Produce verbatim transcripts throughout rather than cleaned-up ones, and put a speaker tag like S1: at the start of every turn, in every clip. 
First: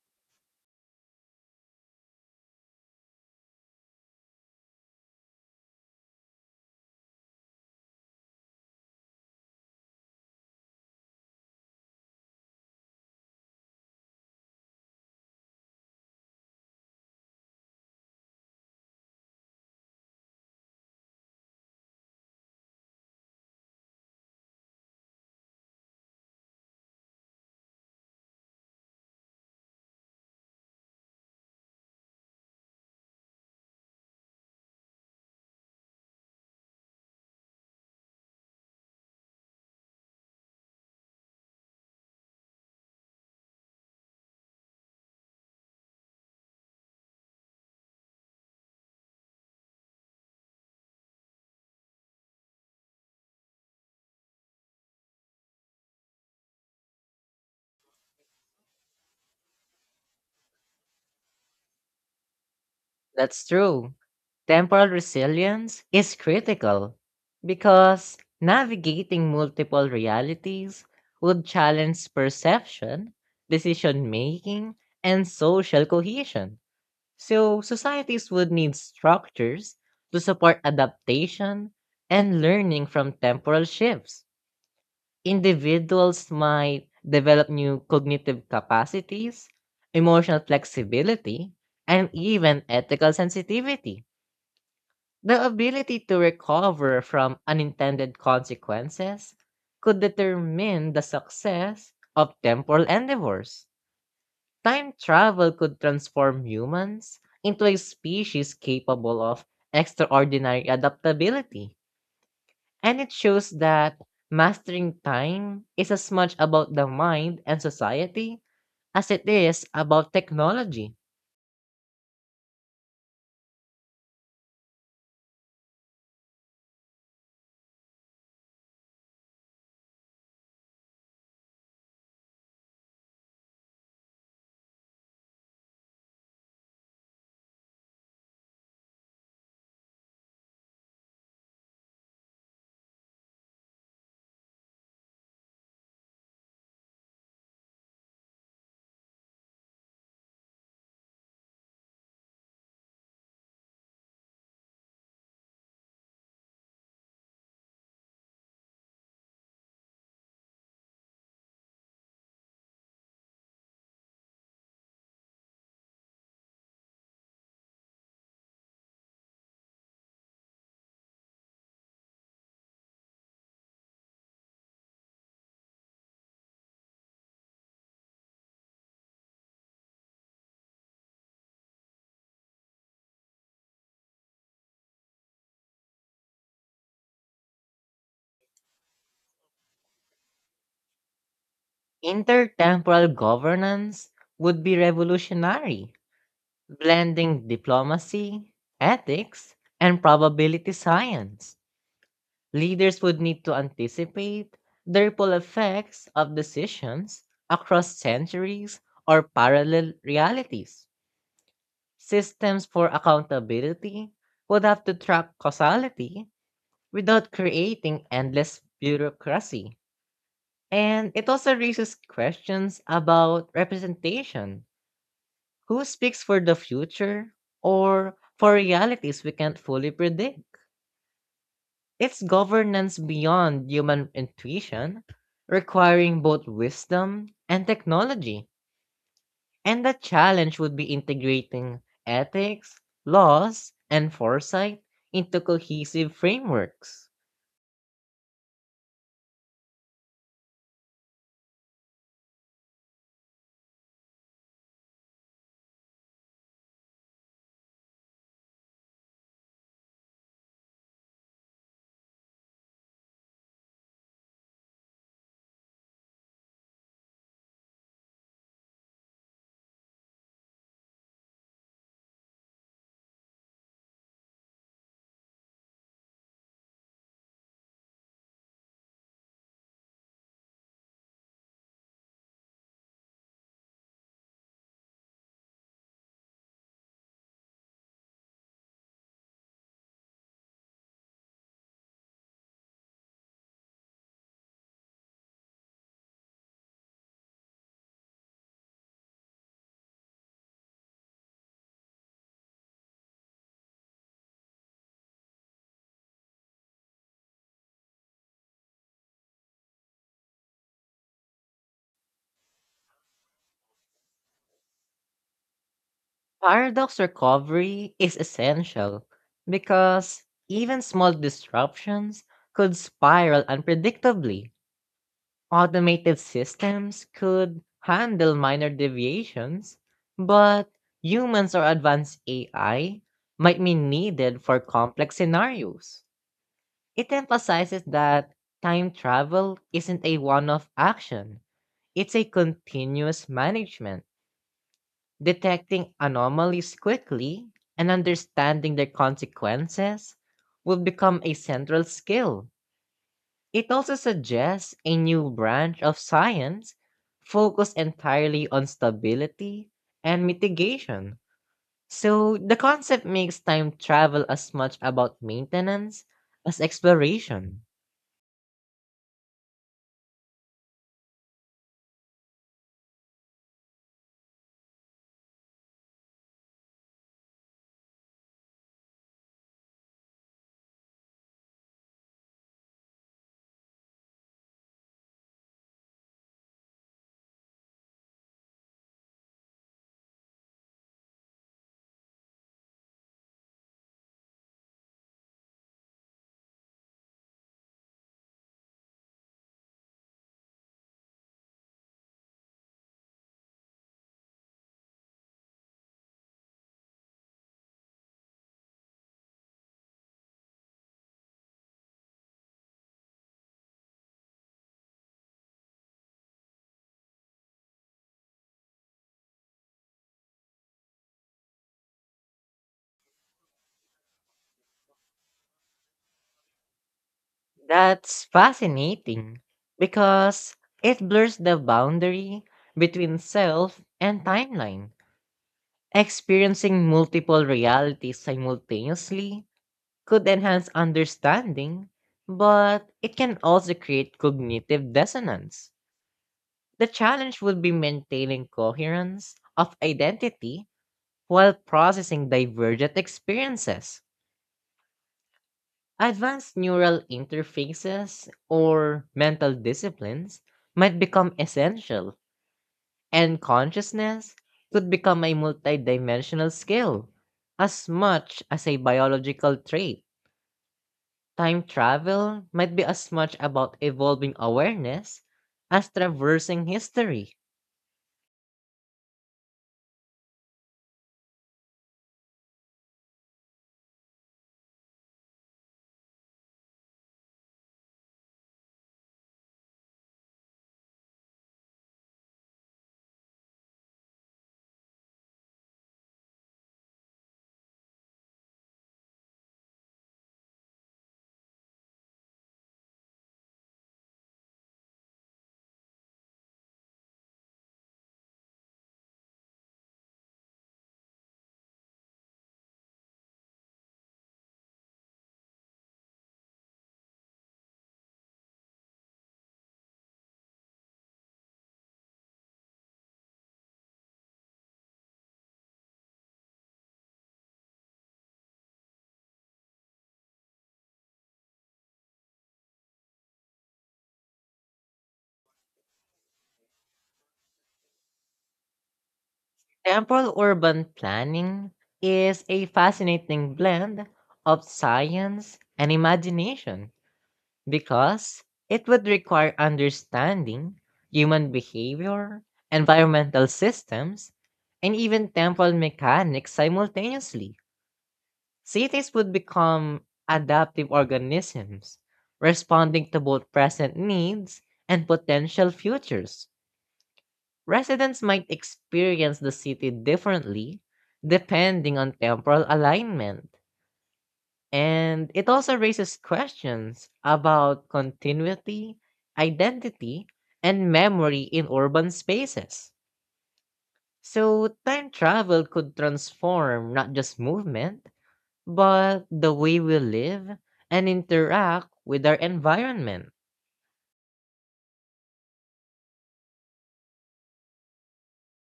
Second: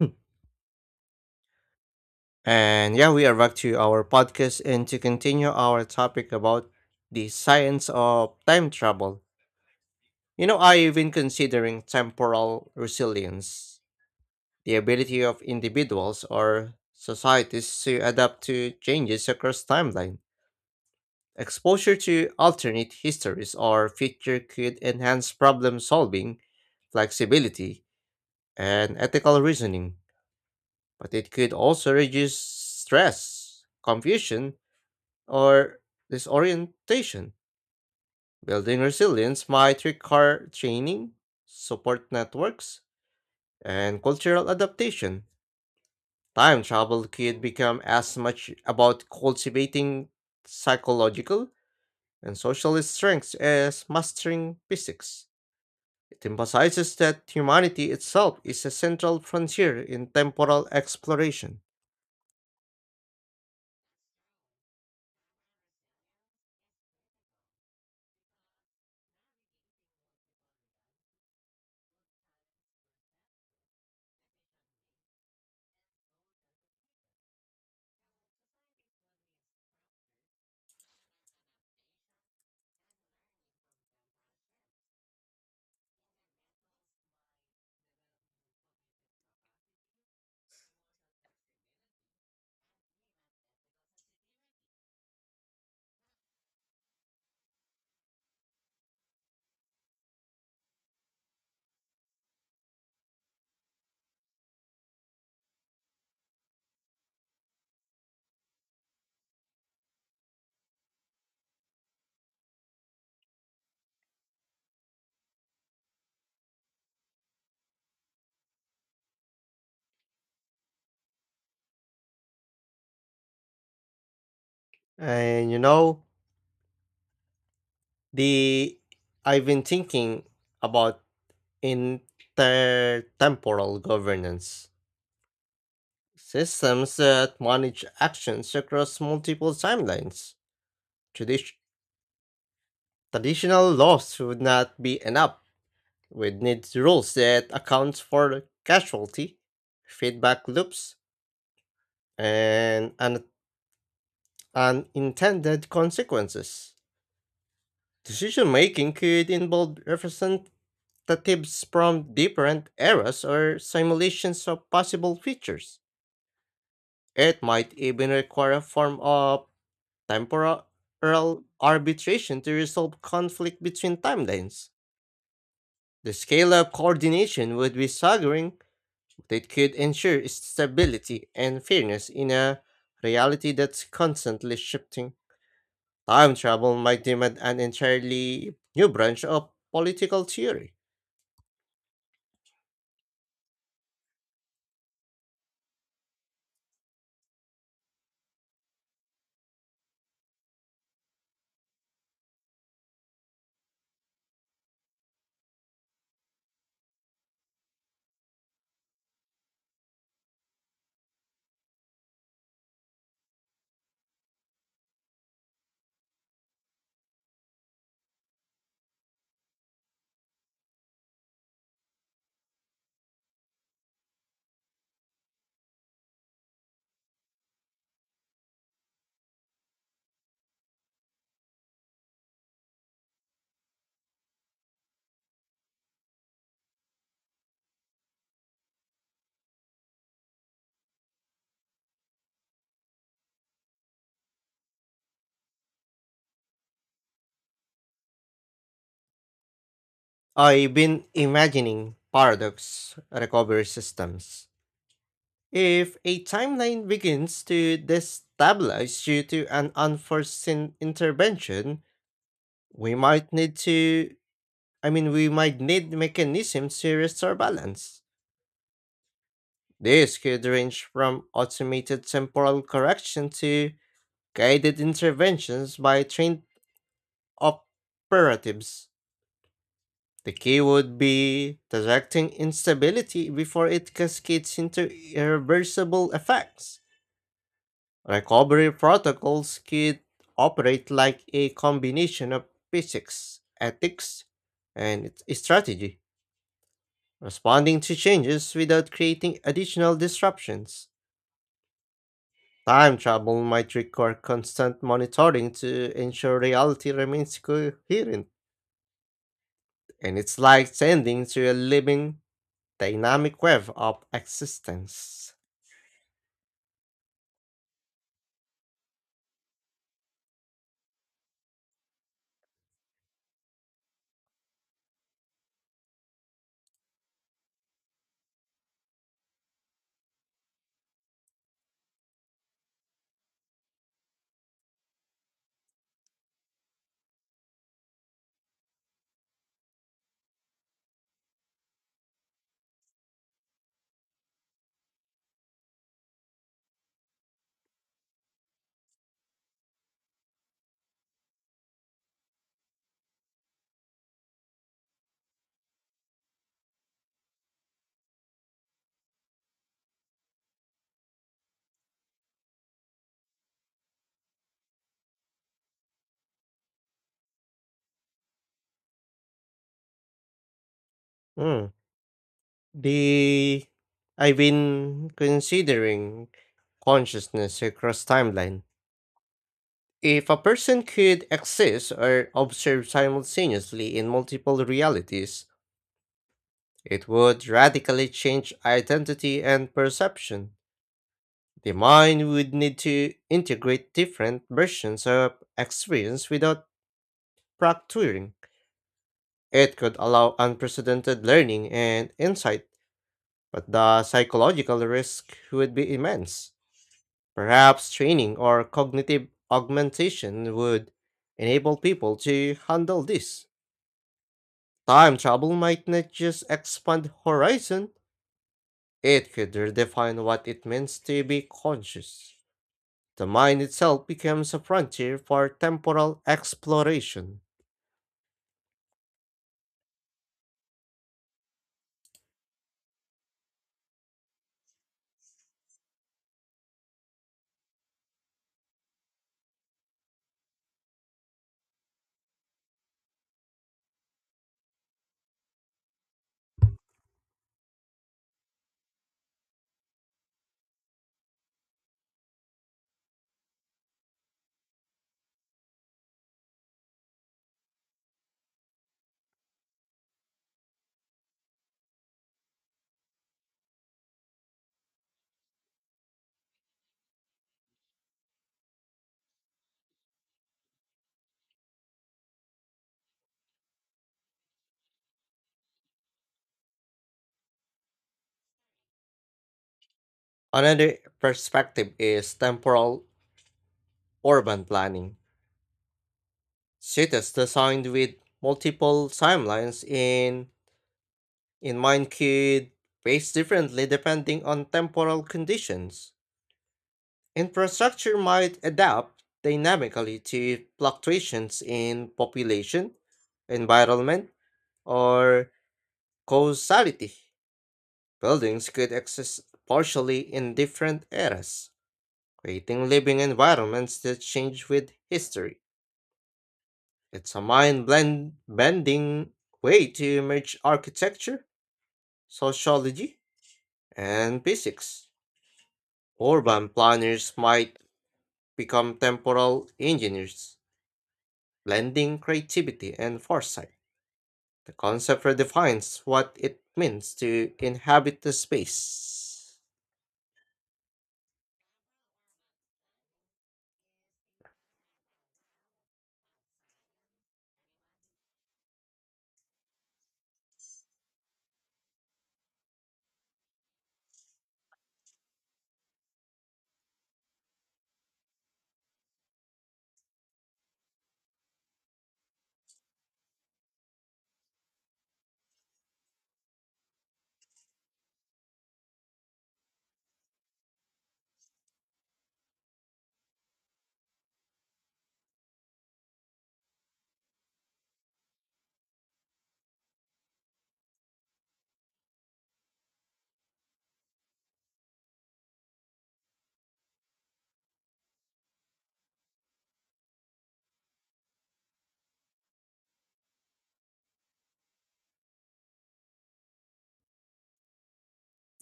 S1: Hmm. And yeah, we are back to our podcast and to continue our topic about the science of time travel. You know, I've been considering temporal resilience, the ability of individuals or societies to adapt to changes across timeline. Exposure to alternate histories or future could enhance problem solving, flexibility, and ethical reasoning, but it could also reduce stress, confusion, or disorientation. Building resilience might require training, support networks, and cultural adaptation. Time travel could become as much about cultivating psychological and social strengths as mastering physics. It emphasizes that humanity itself is a central frontier in temporal exploration.
S2: That's true. Temporal resilience is critical because navigating multiple realities would challenge perception, decision making, and social cohesion. So, societies would need structures to support adaptation and learning from temporal shifts. Individuals might develop new cognitive capacities, emotional flexibility, and even ethical sensitivity. The ability to recover from unintended consequences could determine the success of temporal endeavors. Time travel could transform humans into a species capable of extraordinary adaptability. And it shows that mastering time is as much about the mind and society as it is about technology.
S1: And you know, the I've been thinking about intertemporal governance systems that manage actions across multiple timelines. Tradi- traditional laws would not be enough. We'd need rules that account for casualty, feedback loops, and un- unintended consequences. Decision making could involve representatives from different eras or simulations of possible features. It might even require a form of temporal arbitration to resolve conflict between timelines. The scale of coordination would be staggering, but it could ensure stability and fairness in a reality that's constantly shifting. Time travel might demand an entirely new branch of political theory.
S2: Intertemporal governance would be revolutionary. Blending diplomacy, ethics, and probability science, leaders would need to anticipate the ripple effects of decisions across centuries or parallel realities. Systems for accountability would have to track causality without creating endless bureaucracy. And it also raises questions about representation. Who speaks for the future or for realities we can't fully predict? It's governance beyond human intuition, requiring both wisdom and technology. And the challenge would be integrating ethics, laws, and foresight into cohesive frameworks.
S1: I've been imagining paradox recovery systems. If a timeline begins to destabilize due to an unforeseen intervention, we might need to, I mean, we might need mechanisms to restore balance. This could range from automated temporal correction to guided interventions by trained operatives. The key would be detecting instability before it cascades into irreversible effects. Recovery protocols could operate like a combination of physics, ethics, and its strategy, responding to changes without creating additional disruptions. Time travel might require constant monitoring to ensure reality remains coherent, and it's like sending to a living, dynamic web of existence.
S2: Paradox recovery is essential because even small disruptions could spiral unpredictably. Automated systems could handle minor deviations, but humans or advanced A I might be needed for complex scenarios. It emphasizes that time travel isn't a one off action, it's a continuous management. Detecting anomalies quickly and understanding their consequences will become a central skill. It also suggests a new branch of science focused entirely on stability and mitigation. So the concept makes time travel as much about maintenance as exploration.
S1: Hmm. The I've been considering consciousness across timeline. If a person could exist or observe simultaneously in multiple realities, it would radically change identity and perception. The mind would need to integrate different versions of experience without fracturing. It could allow unprecedented learning and insight, but the psychological risk would be immense. Perhaps training or cognitive augmentation would enable people to handle this. Time travel might not just expand horizon, it could redefine what it means to be conscious. The mind itself becomes a frontier for temporal exploration.
S2: That's fascinating because it blurs the boundary between self and timeline. Experiencing multiple realities simultaneously could enhance understanding, but it can also create cognitive dissonance. The challenge would be maintaining coherence of identity while processing divergent experiences. Advanced neural interfaces or mental disciplines might become essential, and consciousness could become a multidimensional skill as much as a biological trait. Time travel might be as much about evolving awareness as traversing history.
S1: Another perspective is temporal urban planning. Cities designed with multiple timelines in in mind could pace differently depending on temporal conditions. Infrastructure might adapt dynamically to fluctuations in population, environment, or causality. Buildings could exist partially in different eras, creating living environments that change with history. It's a mind blend bending way to merge architecture, sociology, and physics. Urban planners might become temporal engineers blending creativity and foresight. The concept redefines what it means to inhabit the space.
S2: Temporal urban planning is a fascinating blend of science and imagination because it would require understanding human behavior, environmental systems, and even temporal mechanics simultaneously. Cities would become adaptive organisms, responding to both present needs and potential futures. Residents might experience the city differently depending on temporal alignment. And it also raises questions about continuity, identity, and memory in urban spaces. So, time travel could transform not just movement, but the way we live and interact with our environment.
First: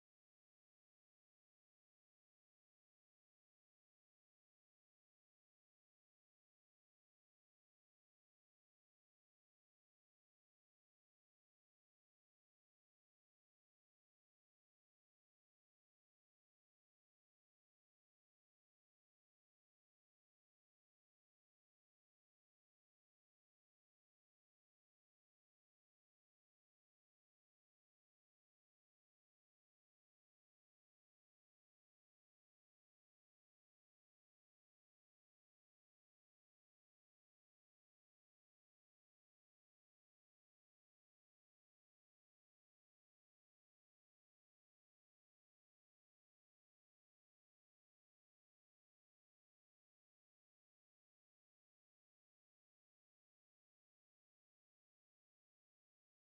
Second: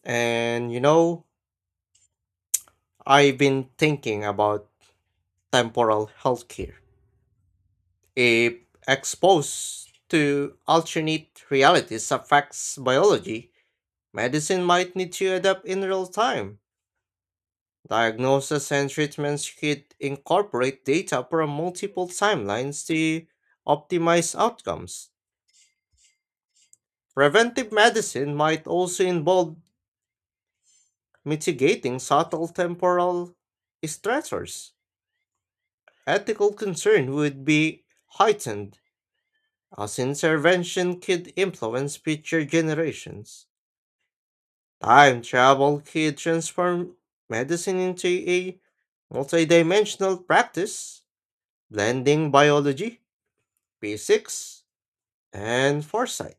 S1: And you know, I've been thinking about temporal healthcare. If exposed to alternate realities affects biology, medicine might need to adapt in real time. Diagnosis and treatments could incorporate data from multiple timelines to optimize outcomes. Preventive medicine might also involve mitigating subtle temporal stressors. Ethical concern would be heightened, as intervention could influence future generations. Time travel could transform medicine into a multidimensional practice, blending biology, physics, and foresight.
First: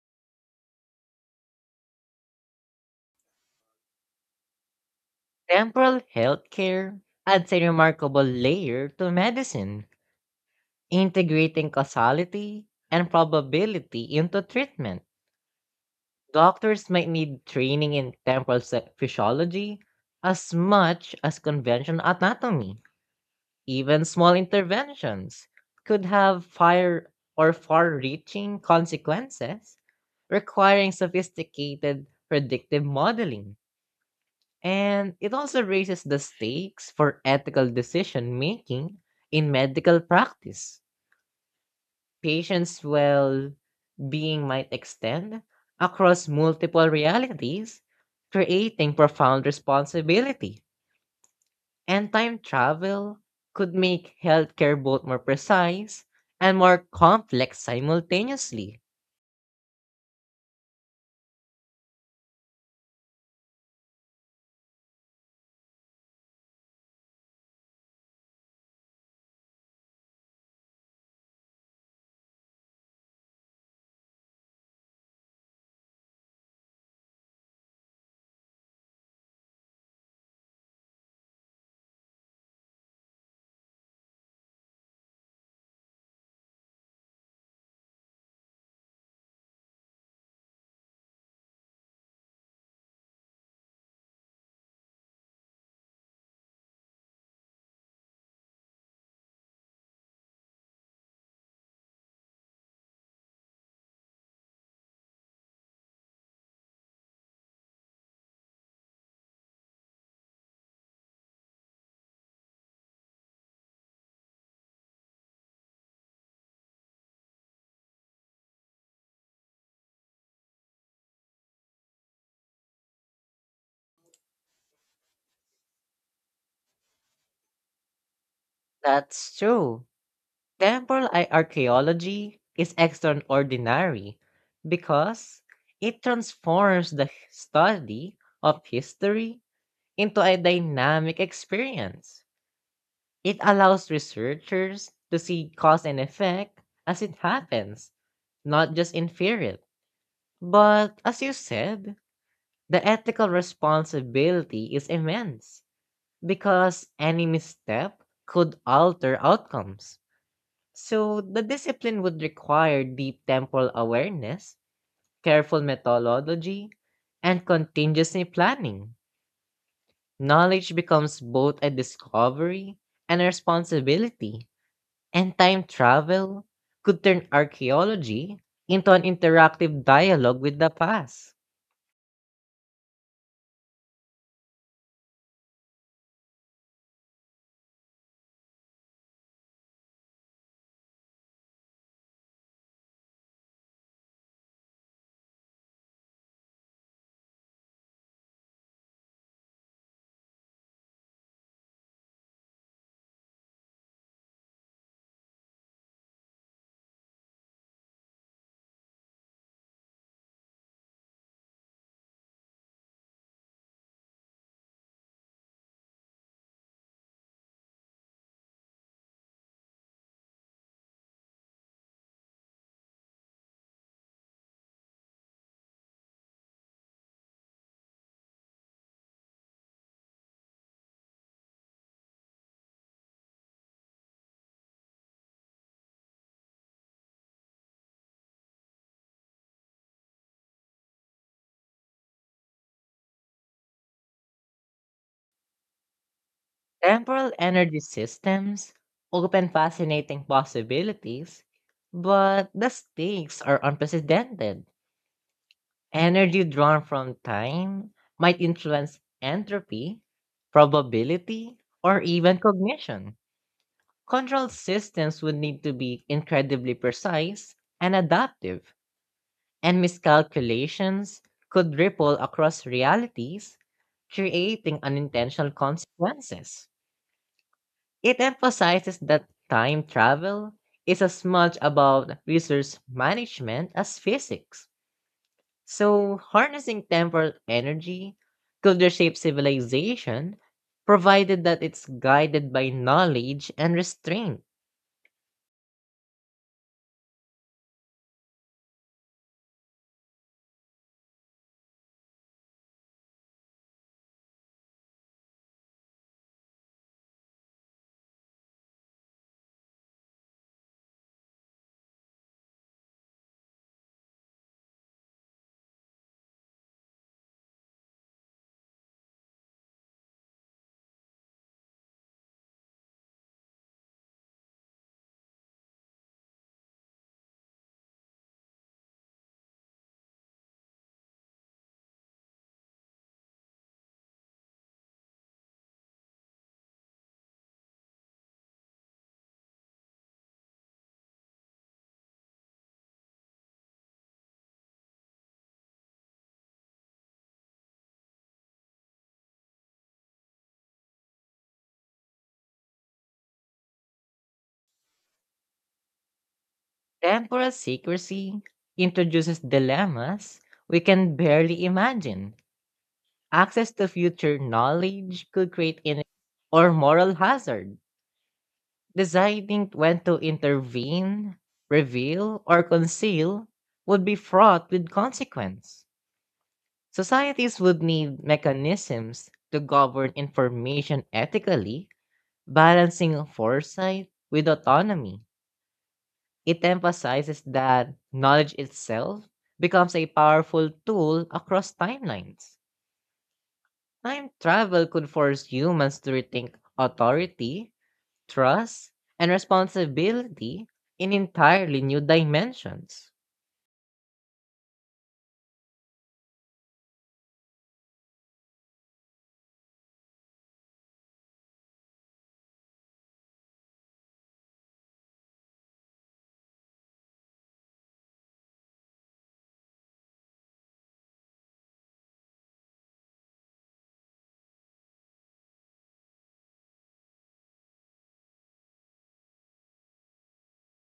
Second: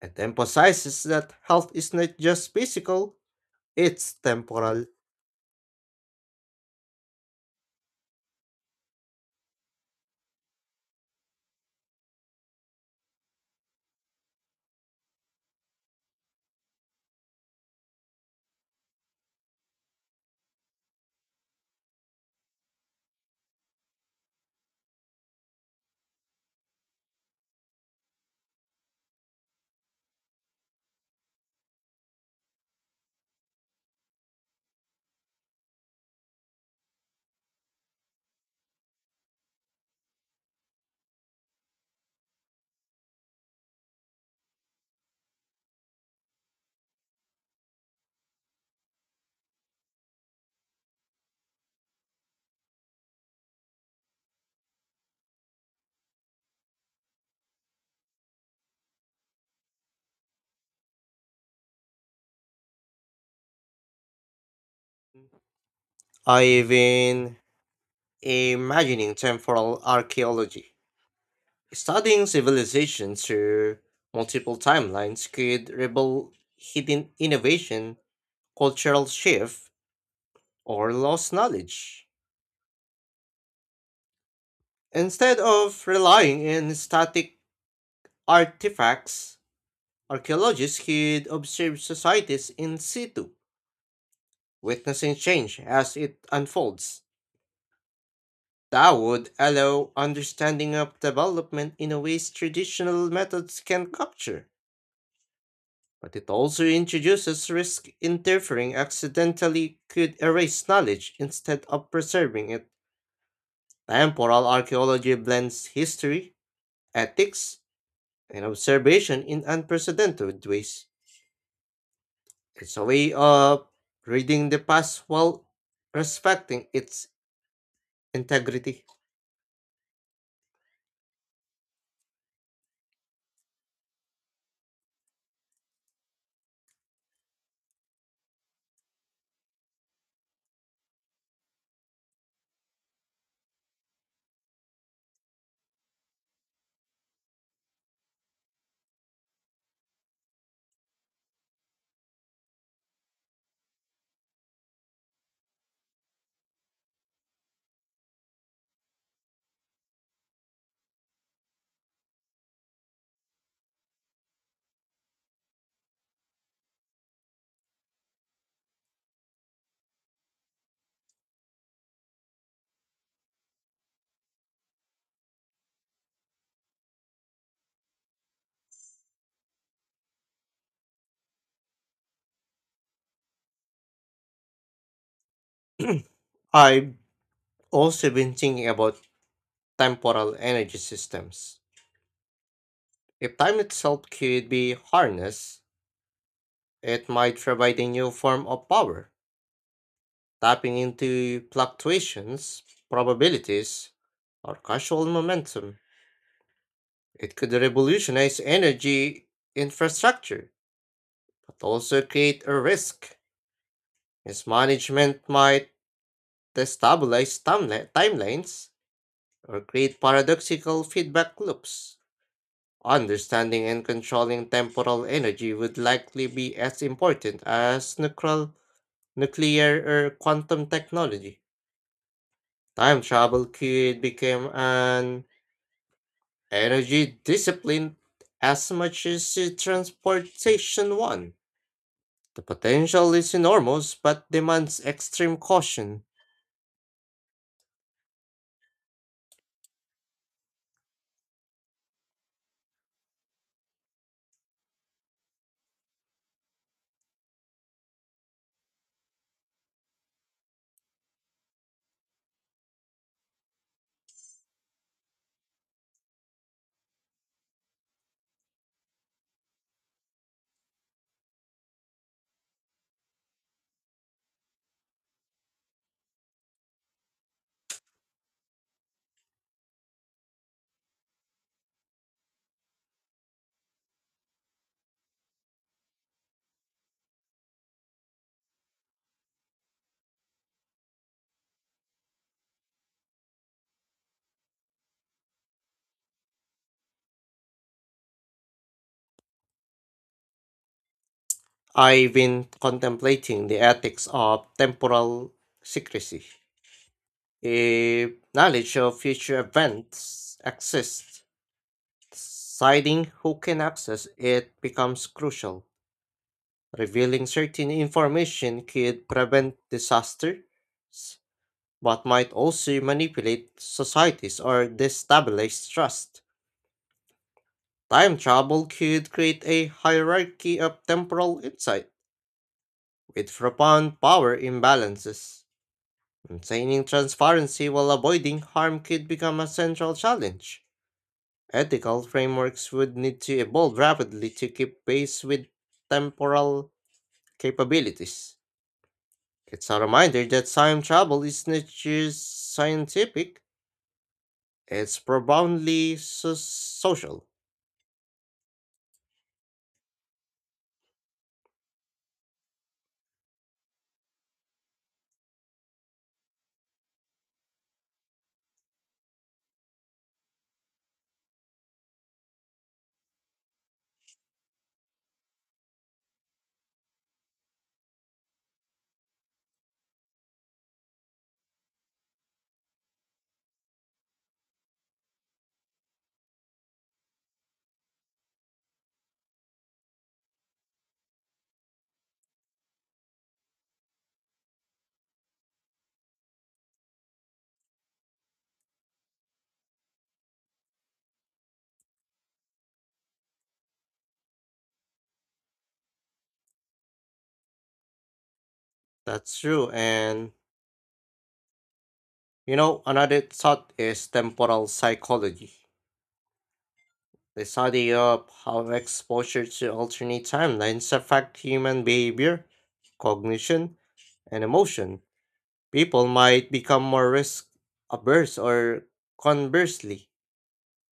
S1: It emphasizes that health is not just physical, it's temporal.
S2: Temporal healthcare adds a remarkable layer to medicine, integrating causality and probability into treatment. Doctors might need training in temporal se- physiology as much as conventional anatomy. Even small interventions could have fire or far reaching consequences, requiring sophisticated predictive modeling. And it also raises the stakes for ethical decision making in medical practice. Patients' well being might extend across multiple realities, creating profound responsibility. And time travel could make healthcare both more precise and more complex simultaneously.
S1: I've been imagining temporal archaeology. Studying civilization through multiple timelines could reveal hidden innovation, cultural shift, or lost knowledge. Instead of relying on static artifacts, archaeologists could observe societies in situ, witnessing change as it unfolds. That would allow understanding of development in a ways traditional methods can capture, but it also introduces risk interfering accidentally could erase knowledge instead of preserving it. Temporal archaeology blends history, ethics, and observation in unprecedented ways. It's a way of reading the past while respecting its integrity.
S2: That's true. Temporal i- archaeology is extraordinary because it transforms the h- study of history into a dynamic experience. It allows researchers to see cause and effect as it happens, not just infer it. But as you said, the ethical responsibility is immense because any misstep could alter outcomes. So, the discipline would require deep temporal awareness, careful methodology, and contingency planning. Knowledge becomes both a discovery and a responsibility, and time travel could turn archaeology into an interactive dialogue with the past.
S1: I've also been thinking about temporal energy systems. If time itself could be harnessed, it might provide a new form of power, tapping into fluctuations, probabilities, or casual momentum. It could revolutionize energy infrastructure, but also create a risk. Mismanagement might destabilize timeli- timelines or create paradoxical feedback loops. Understanding and controlling temporal energy would likely be as important as nuclear, nuclear or quantum technology. Time travel could become an energy discipline as much as the transportation one. The potential is enormous but demands extreme caution.
S2: Temporal energy systems open fascinating possibilities, but the stakes are unprecedented. Energy drawn from time might influence entropy, probability, or even cognition. Control systems would need to be incredibly precise and adaptive, and miscalculations could ripple across realities, creating unintentional consequences. It emphasizes that time travel is as much about resource management as physics. So, harnessing temporal energy could reshape civilization, provided that it's guided by knowledge and restraint.
S1: I've been contemplating the ethics of temporal secrecy. If knowledge of future events exists, deciding who can access it becomes crucial. Revealing certain information could prevent disasters, but might also manipulate societies or destabilize trust. Time travel could create a hierarchy of temporal insight with profound power imbalances. Maintaining transparency while avoiding harm could become a central challenge. Ethical frameworks would need to evolve rapidly to keep pace with temporal capabilities. It's a reminder that time travel is not just scientific, it's profoundly so- social.
S2: Temporal secrecy introduces dilemmas we can barely imagine. Access to future knowledge could create in or moral hazard. Deciding when to intervene, reveal, or conceal would be fraught with consequence. Societies would need mechanisms to govern information ethically, balancing foresight with autonomy. It emphasizes that knowledge itself becomes a powerful tool across timelines. Time travel could force humans to rethink authority, trust, and responsibility in entirely new dimensions.
S1: That's true. And, you know, another thought is temporal psychology. The study of how exposure to alternate timelines affect human behavior, cognition, and emotion. People might become more risk averse or conversely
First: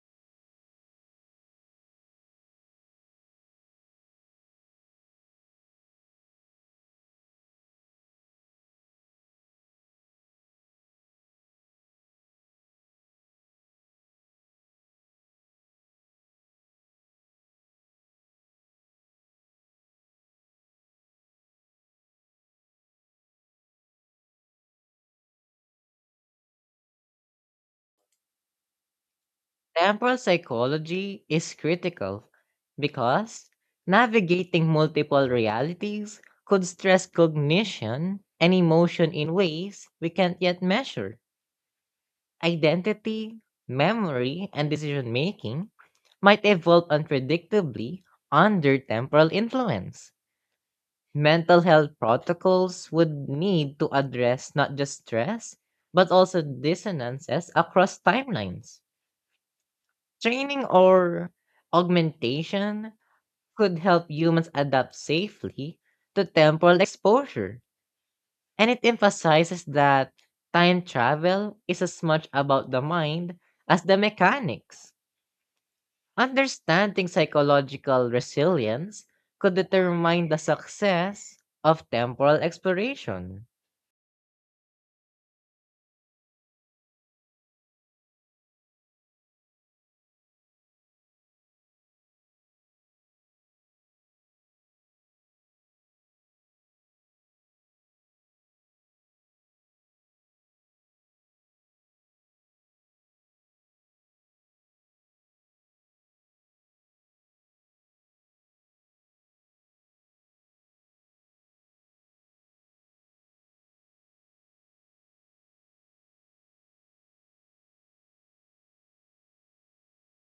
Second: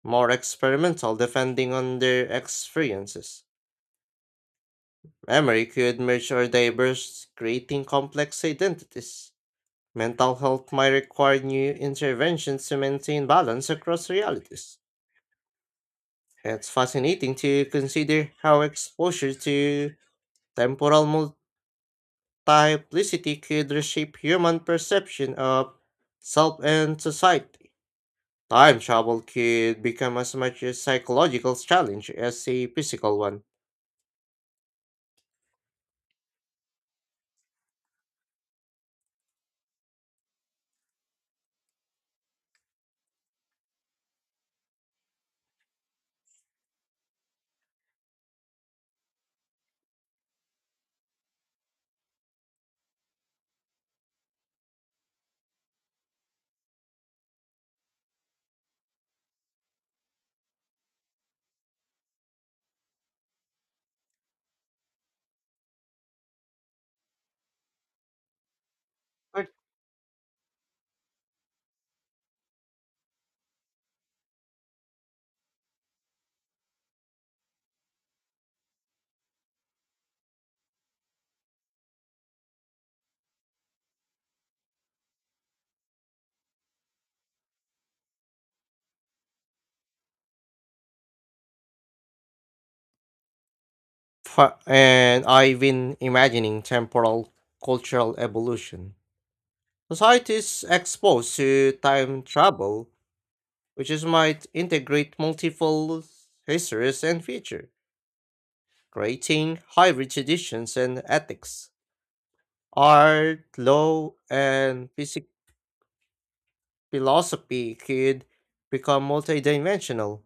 S1: more experimental depending on their experiences. Memory could merge or diverge, creating complex identities. Mental health might require new interventions to maintain balance across realities. It's fascinating to consider how exposure to temporal multiplicity could reshape human perception of self and society. Time travel could become
S2: Temporal
S1: as much a
S2: psychology is
S1: psychological challenge
S2: critical
S1: as a physical one.
S2: because navigating multiple realities could stress cognition and emotion in ways we can't yet measure. Identity, memory, and decision making might evolve unpredictably under temporal influence. Mental health protocols would need to address not just stress, but also dissonances across timelines. Training or augmentation could help humans adapt safely to temporal exposure. And it emphasizes that time travel is as much about the mind as the mechanics. Understanding psychological resilience could determine the success of temporal exploration.
S1: Fa- and I've been imagining temporal cultural evolution. Societies exposed to time travel, which is might integrate multiple histories and future, creating hybrid traditions and ethics. Art, law, and physic- philosophy could become multidimensional,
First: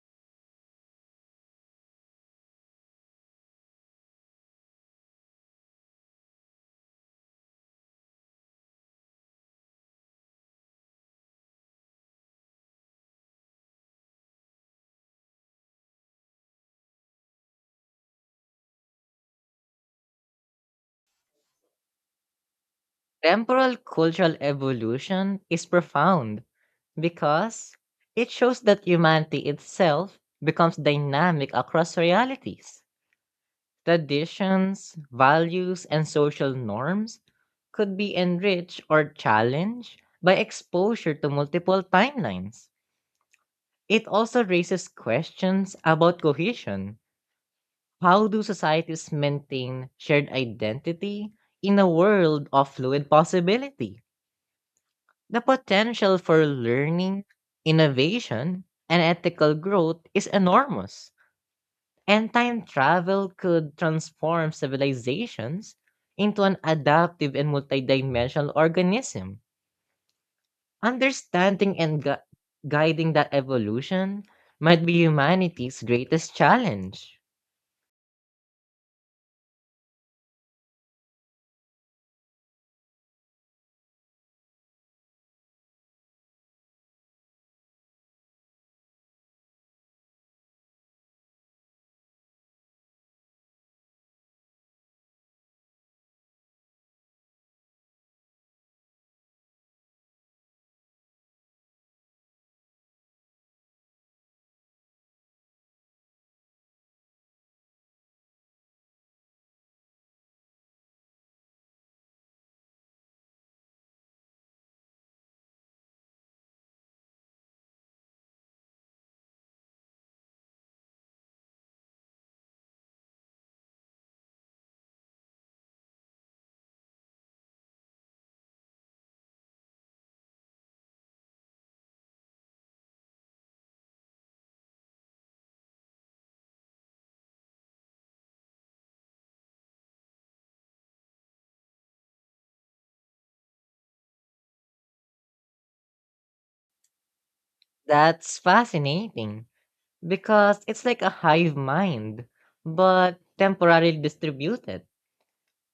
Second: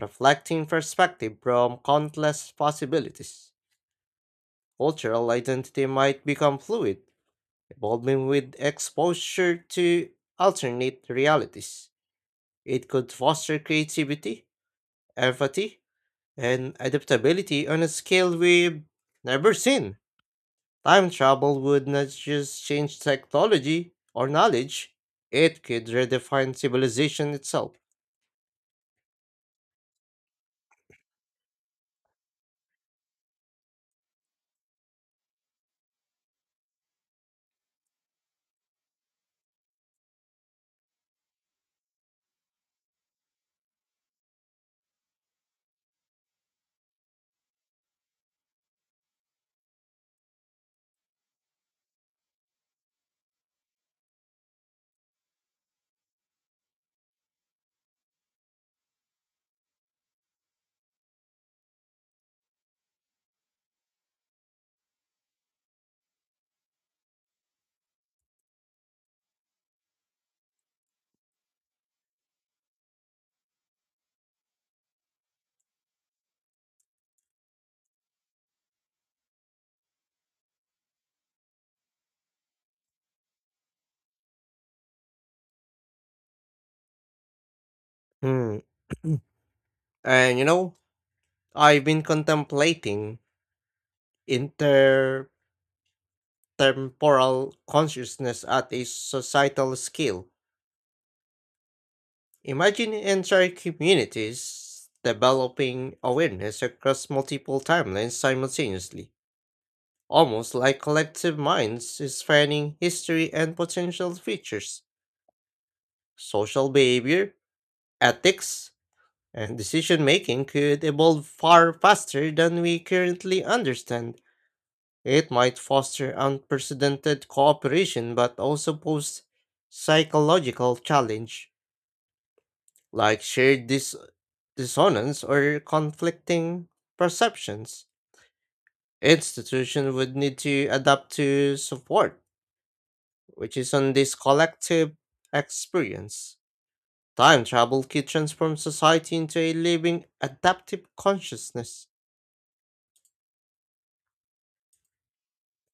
S1: reflecting perspective from countless possibilities. Cultural identity might become fluid involving with exposure to alternate realities. It could foster creativity, empathy, and adaptability on a scale we've never seen. Time travel would not just change
S2: Temporal
S1: technology or
S2: cultural
S1: knowledge,
S2: evolution
S1: it
S2: is
S1: could
S2: profound
S1: redefine civilization
S2: because
S1: itself.
S2: it shows that humanity itself becomes dynamic across realities. Traditions, values, and social norms could be enriched or challenged by exposure to multiple timelines. It also raises questions about cohesion. How do societies maintain shared identity in a world of fluid possibility? The potential for learning, innovation, and ethical growth is enormous, and time travel could transform civilizations into an adaptive and multidimensional organism. Understanding and gu- guiding that evolution might be humanity's greatest challenge.
S1: Hmm. and you know, I've been contemplating intertemporal consciousness at a societal scale. Imagine entire communities developing awareness across multiple timelines simultaneously, almost like collective minds spanning history and potential futures. Social behavior, ethics, and decision making could evolve far faster than we currently understand. It might foster unprecedented cooperation but also pose psychological challenge, like shared dis- dissonance or conflicting perceptions. Institutions would need to adapt to support, which is on this collective experience. Time travel could
S2: That's
S1: transform society into
S2: fascinating
S1: a living,
S2: because it's
S1: adaptive
S2: like a hive
S1: consciousness.
S2: mind, but temporarily distributed.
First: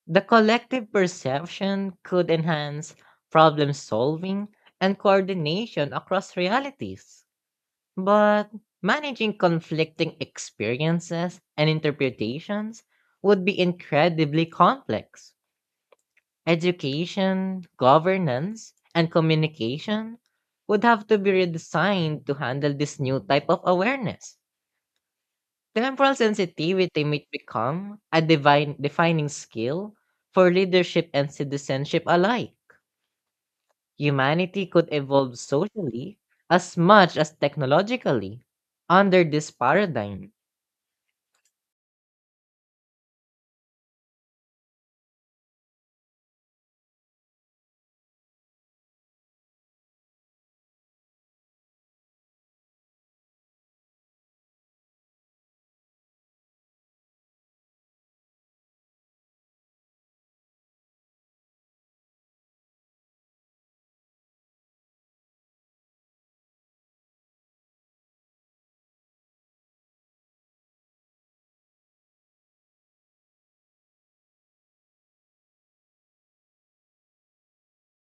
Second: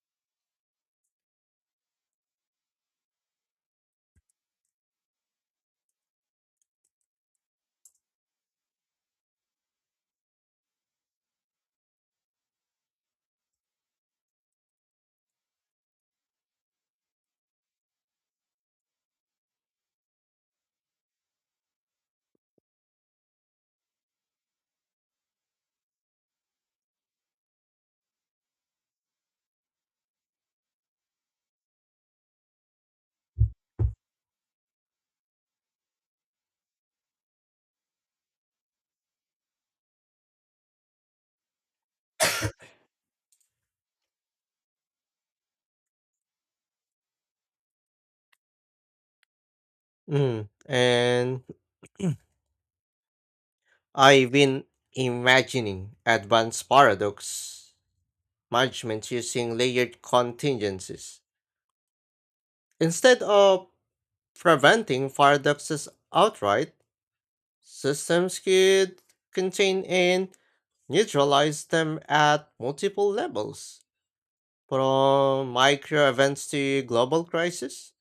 S2: The collective perception could enhance problem solving and coordination across realities. But managing conflicting experiences and interpretations would be incredibly complex. Education, governance, and communication would have to be redesigned to handle this new type of awareness. Temporal sensitivity may become a divine defining skill for leadership and citizenship alike. Humanity could evolve socially as much as technologically under this paradigm.
S1: Mm. And I've been imagining advanced paradox management using layered contingencies. Instead of preventing paradoxes outright, systems could contain and neutralize them at multiple levels, from micro events to global crises.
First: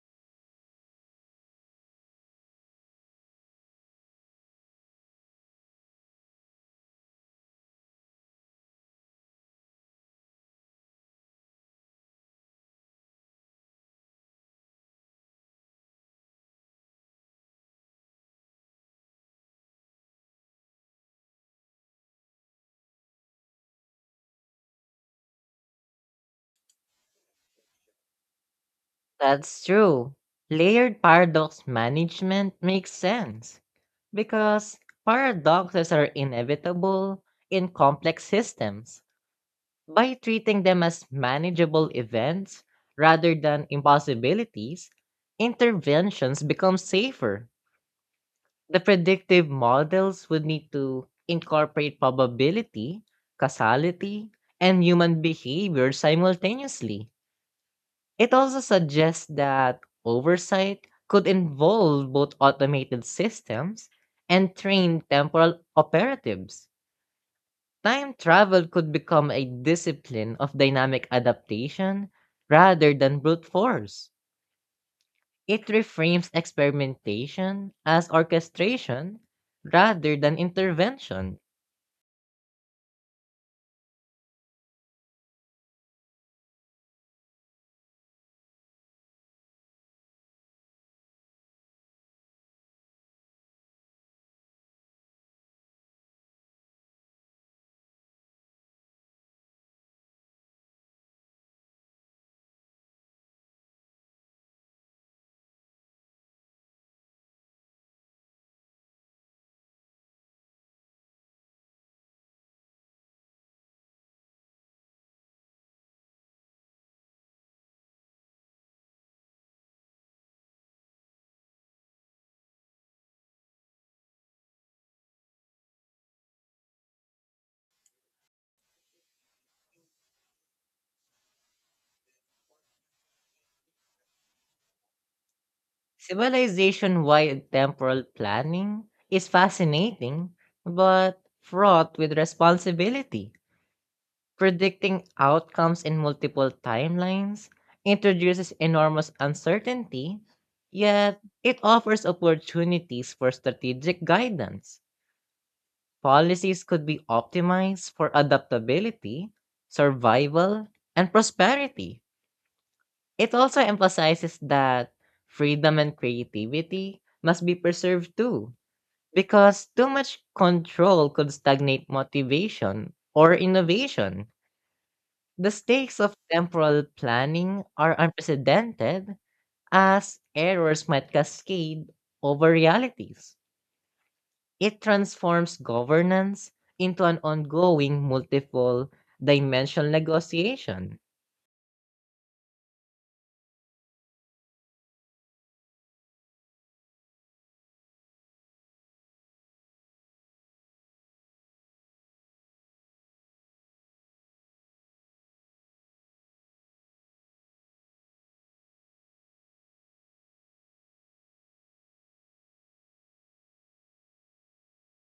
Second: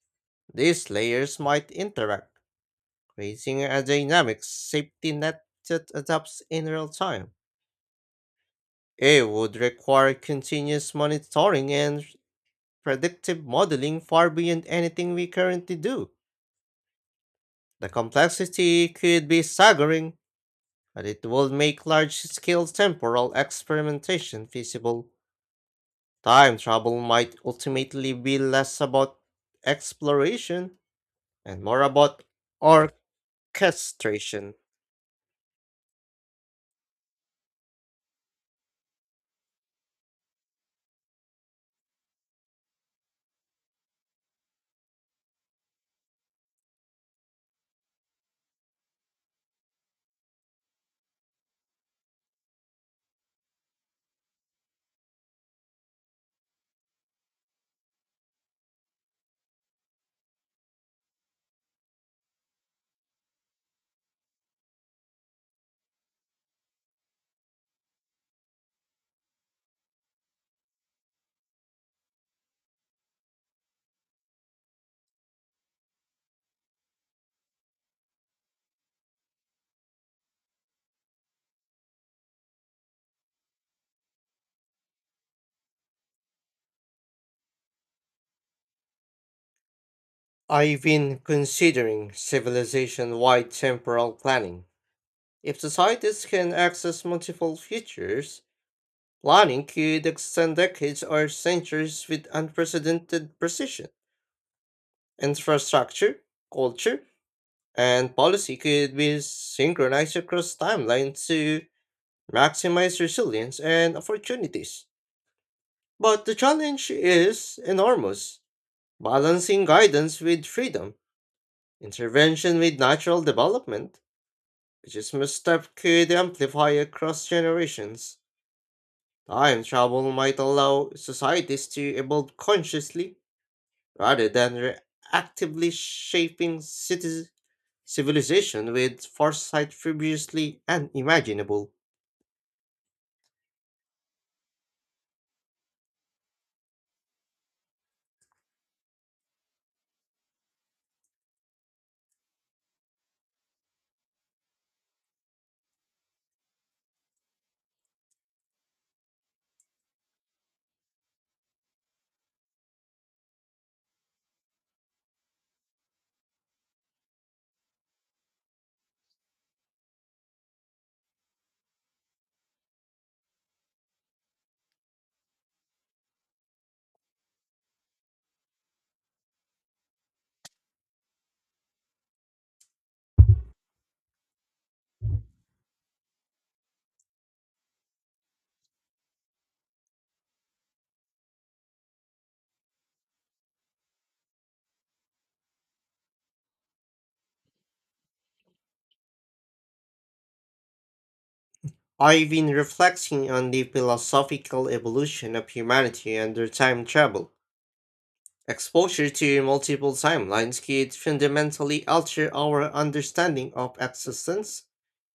S1: These layers might interact, creating a dynamic safety net that adapts in real time. It would require continuous monitoring and predictive modeling far beyond anything we currently do. The complexity could be staggering, but it would make large-scale temporal experimentation feasible. Time travel might ultimately be less about
S2: That's true.
S1: exploration
S2: Layered
S1: and
S2: paradox
S1: more about
S2: management makes sense
S1: orchestration.
S2: because paradoxes are inevitable in complex systems. By treating them as manageable events rather than impossibilities, interventions become safer. The predictive models would need to incorporate probability, causality, and human behavior simultaneously. It also suggests that oversight could involve both automated systems and trained temporal operatives. Time travel could become a discipline of dynamic adaptation rather than brute force. It reframes experimentation as orchestration rather than intervention.
S1: I've been considering civilization-wide temporal planning. If societies can access multiple futures, planning could extend decades or centuries with unprecedented precision. Infrastructure, culture, and policy could be synchronized across timelines to maximize resilience and opportunities. But the challenge is enormous, balancing guidance with freedom, intervention with natural development, which is misstep could amplify across generations. Time travel might allow societies to evolve consciously rather than reactively shaping
S2: Civilization
S1: citizen
S2: wide temporal
S1: civilization
S2: planning
S1: with
S2: is
S1: foresight
S2: fascinating
S1: previously
S2: but
S1: unimaginable.
S2: fraught with responsibility. Predicting outcomes in multiple timelines introduces enormous uncertainty, yet it offers opportunities for strategic guidance. Policies could be optimized for adaptability, survival, and prosperity. It also emphasizes that freedom and creativity must be preserved too, because too much control could stagnate motivation or innovation. The stakes of temporal planning are unprecedented as errors might cascade over realities. It transforms governance into an ongoing multiple dimensional negotiation.
S1: I've been reflecting on the philosophical evolution of humanity under time travel. Exposure to multiple timelines could fundamentally alter our understanding of existence,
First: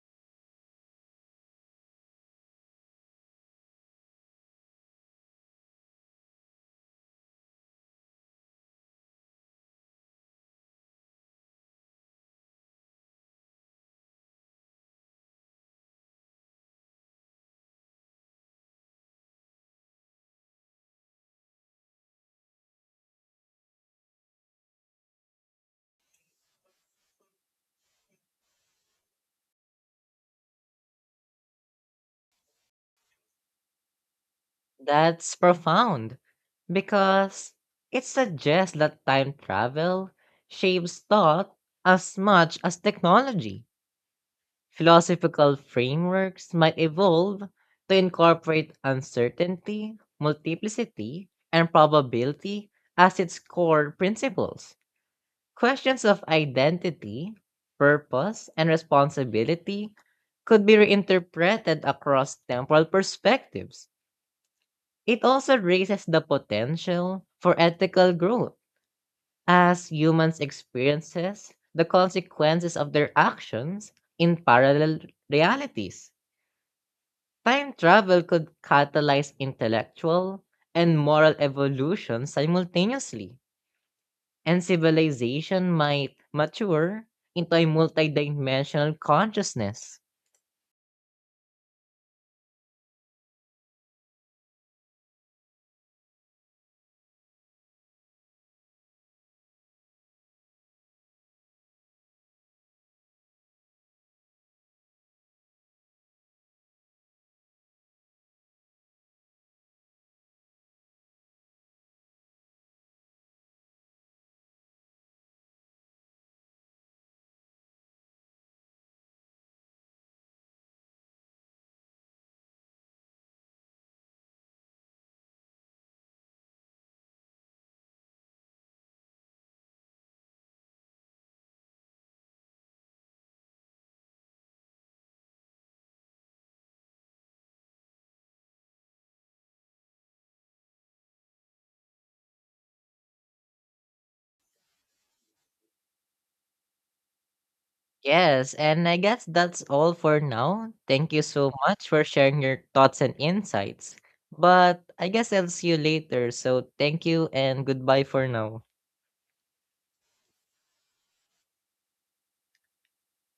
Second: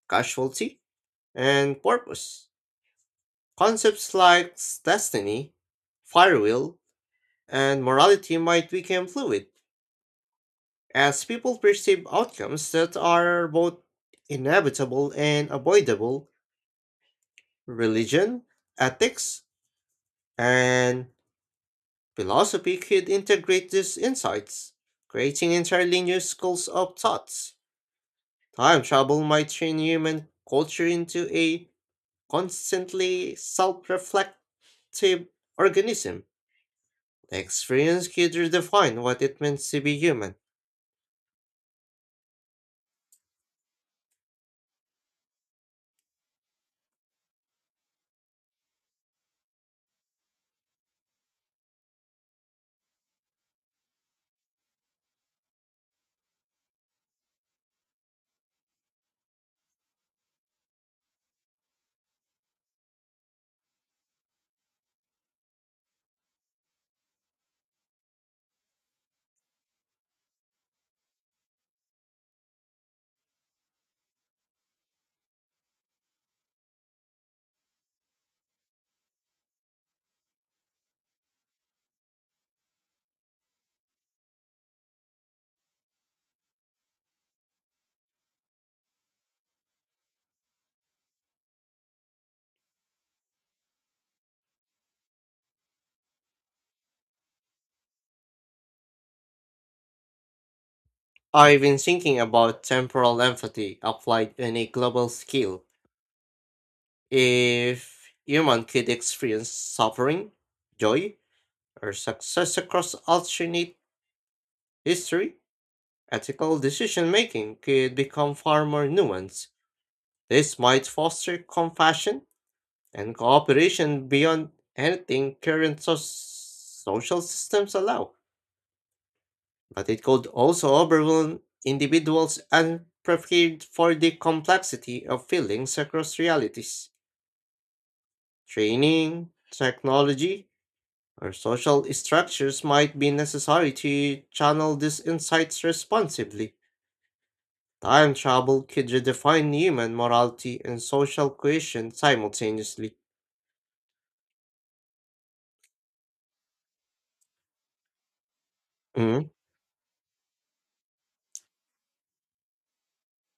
S1: causality, and purpose. Concepts like destiny, free will, and morality might become fluid as people perceive outcomes that are both inevitable and avoidable. Religion, ethics, and philosophy could integrate these insights, creating entirely new schools of thoughts. Time travel might train human culture into a constantly self reflective
S2: That's profound
S1: organism. The
S2: because it
S1: experience could
S2: suggests
S1: redefine
S2: that
S1: what
S2: time
S1: it means to be
S2: travel
S1: human.
S2: shapes thought as much as technology. Philosophical frameworks might evolve to incorporate uncertainty, multiplicity, and probability as its core principles. Questions of identity, purpose, and responsibility could be reinterpreted across temporal perspectives. It also raises the potential for ethical growth as humans experiences the consequences of their actions in parallel realities. Time travel could catalyze intellectual and moral evolution simultaneously, and civilization might mature into a multidimensional consciousness.
S1: I've been thinking about temporal empathy applied on a global scale. If human could experience suffering, joy, or success across alternate history, ethical decision making could become far more nuanced. This might foster compassion and cooperation beyond anything current so- social systems allow, but it could also overwhelm individuals unprepared for the complexity of feelings across realities. Training, technology, or social structures might be necessary to channel these insights responsibly. Time
S2: Yes,
S1: travel
S2: and
S1: could
S2: I guess
S1: redefine
S2: that's all
S1: human
S2: for
S1: morality
S2: now.
S1: and
S2: Thank you
S1: social
S2: so much
S1: cohesion
S2: for sharing your
S1: simultaneously.
S2: thoughts and insights. But I guess I'll see you later, so thank you and goodbye for now.
S1: Mhm.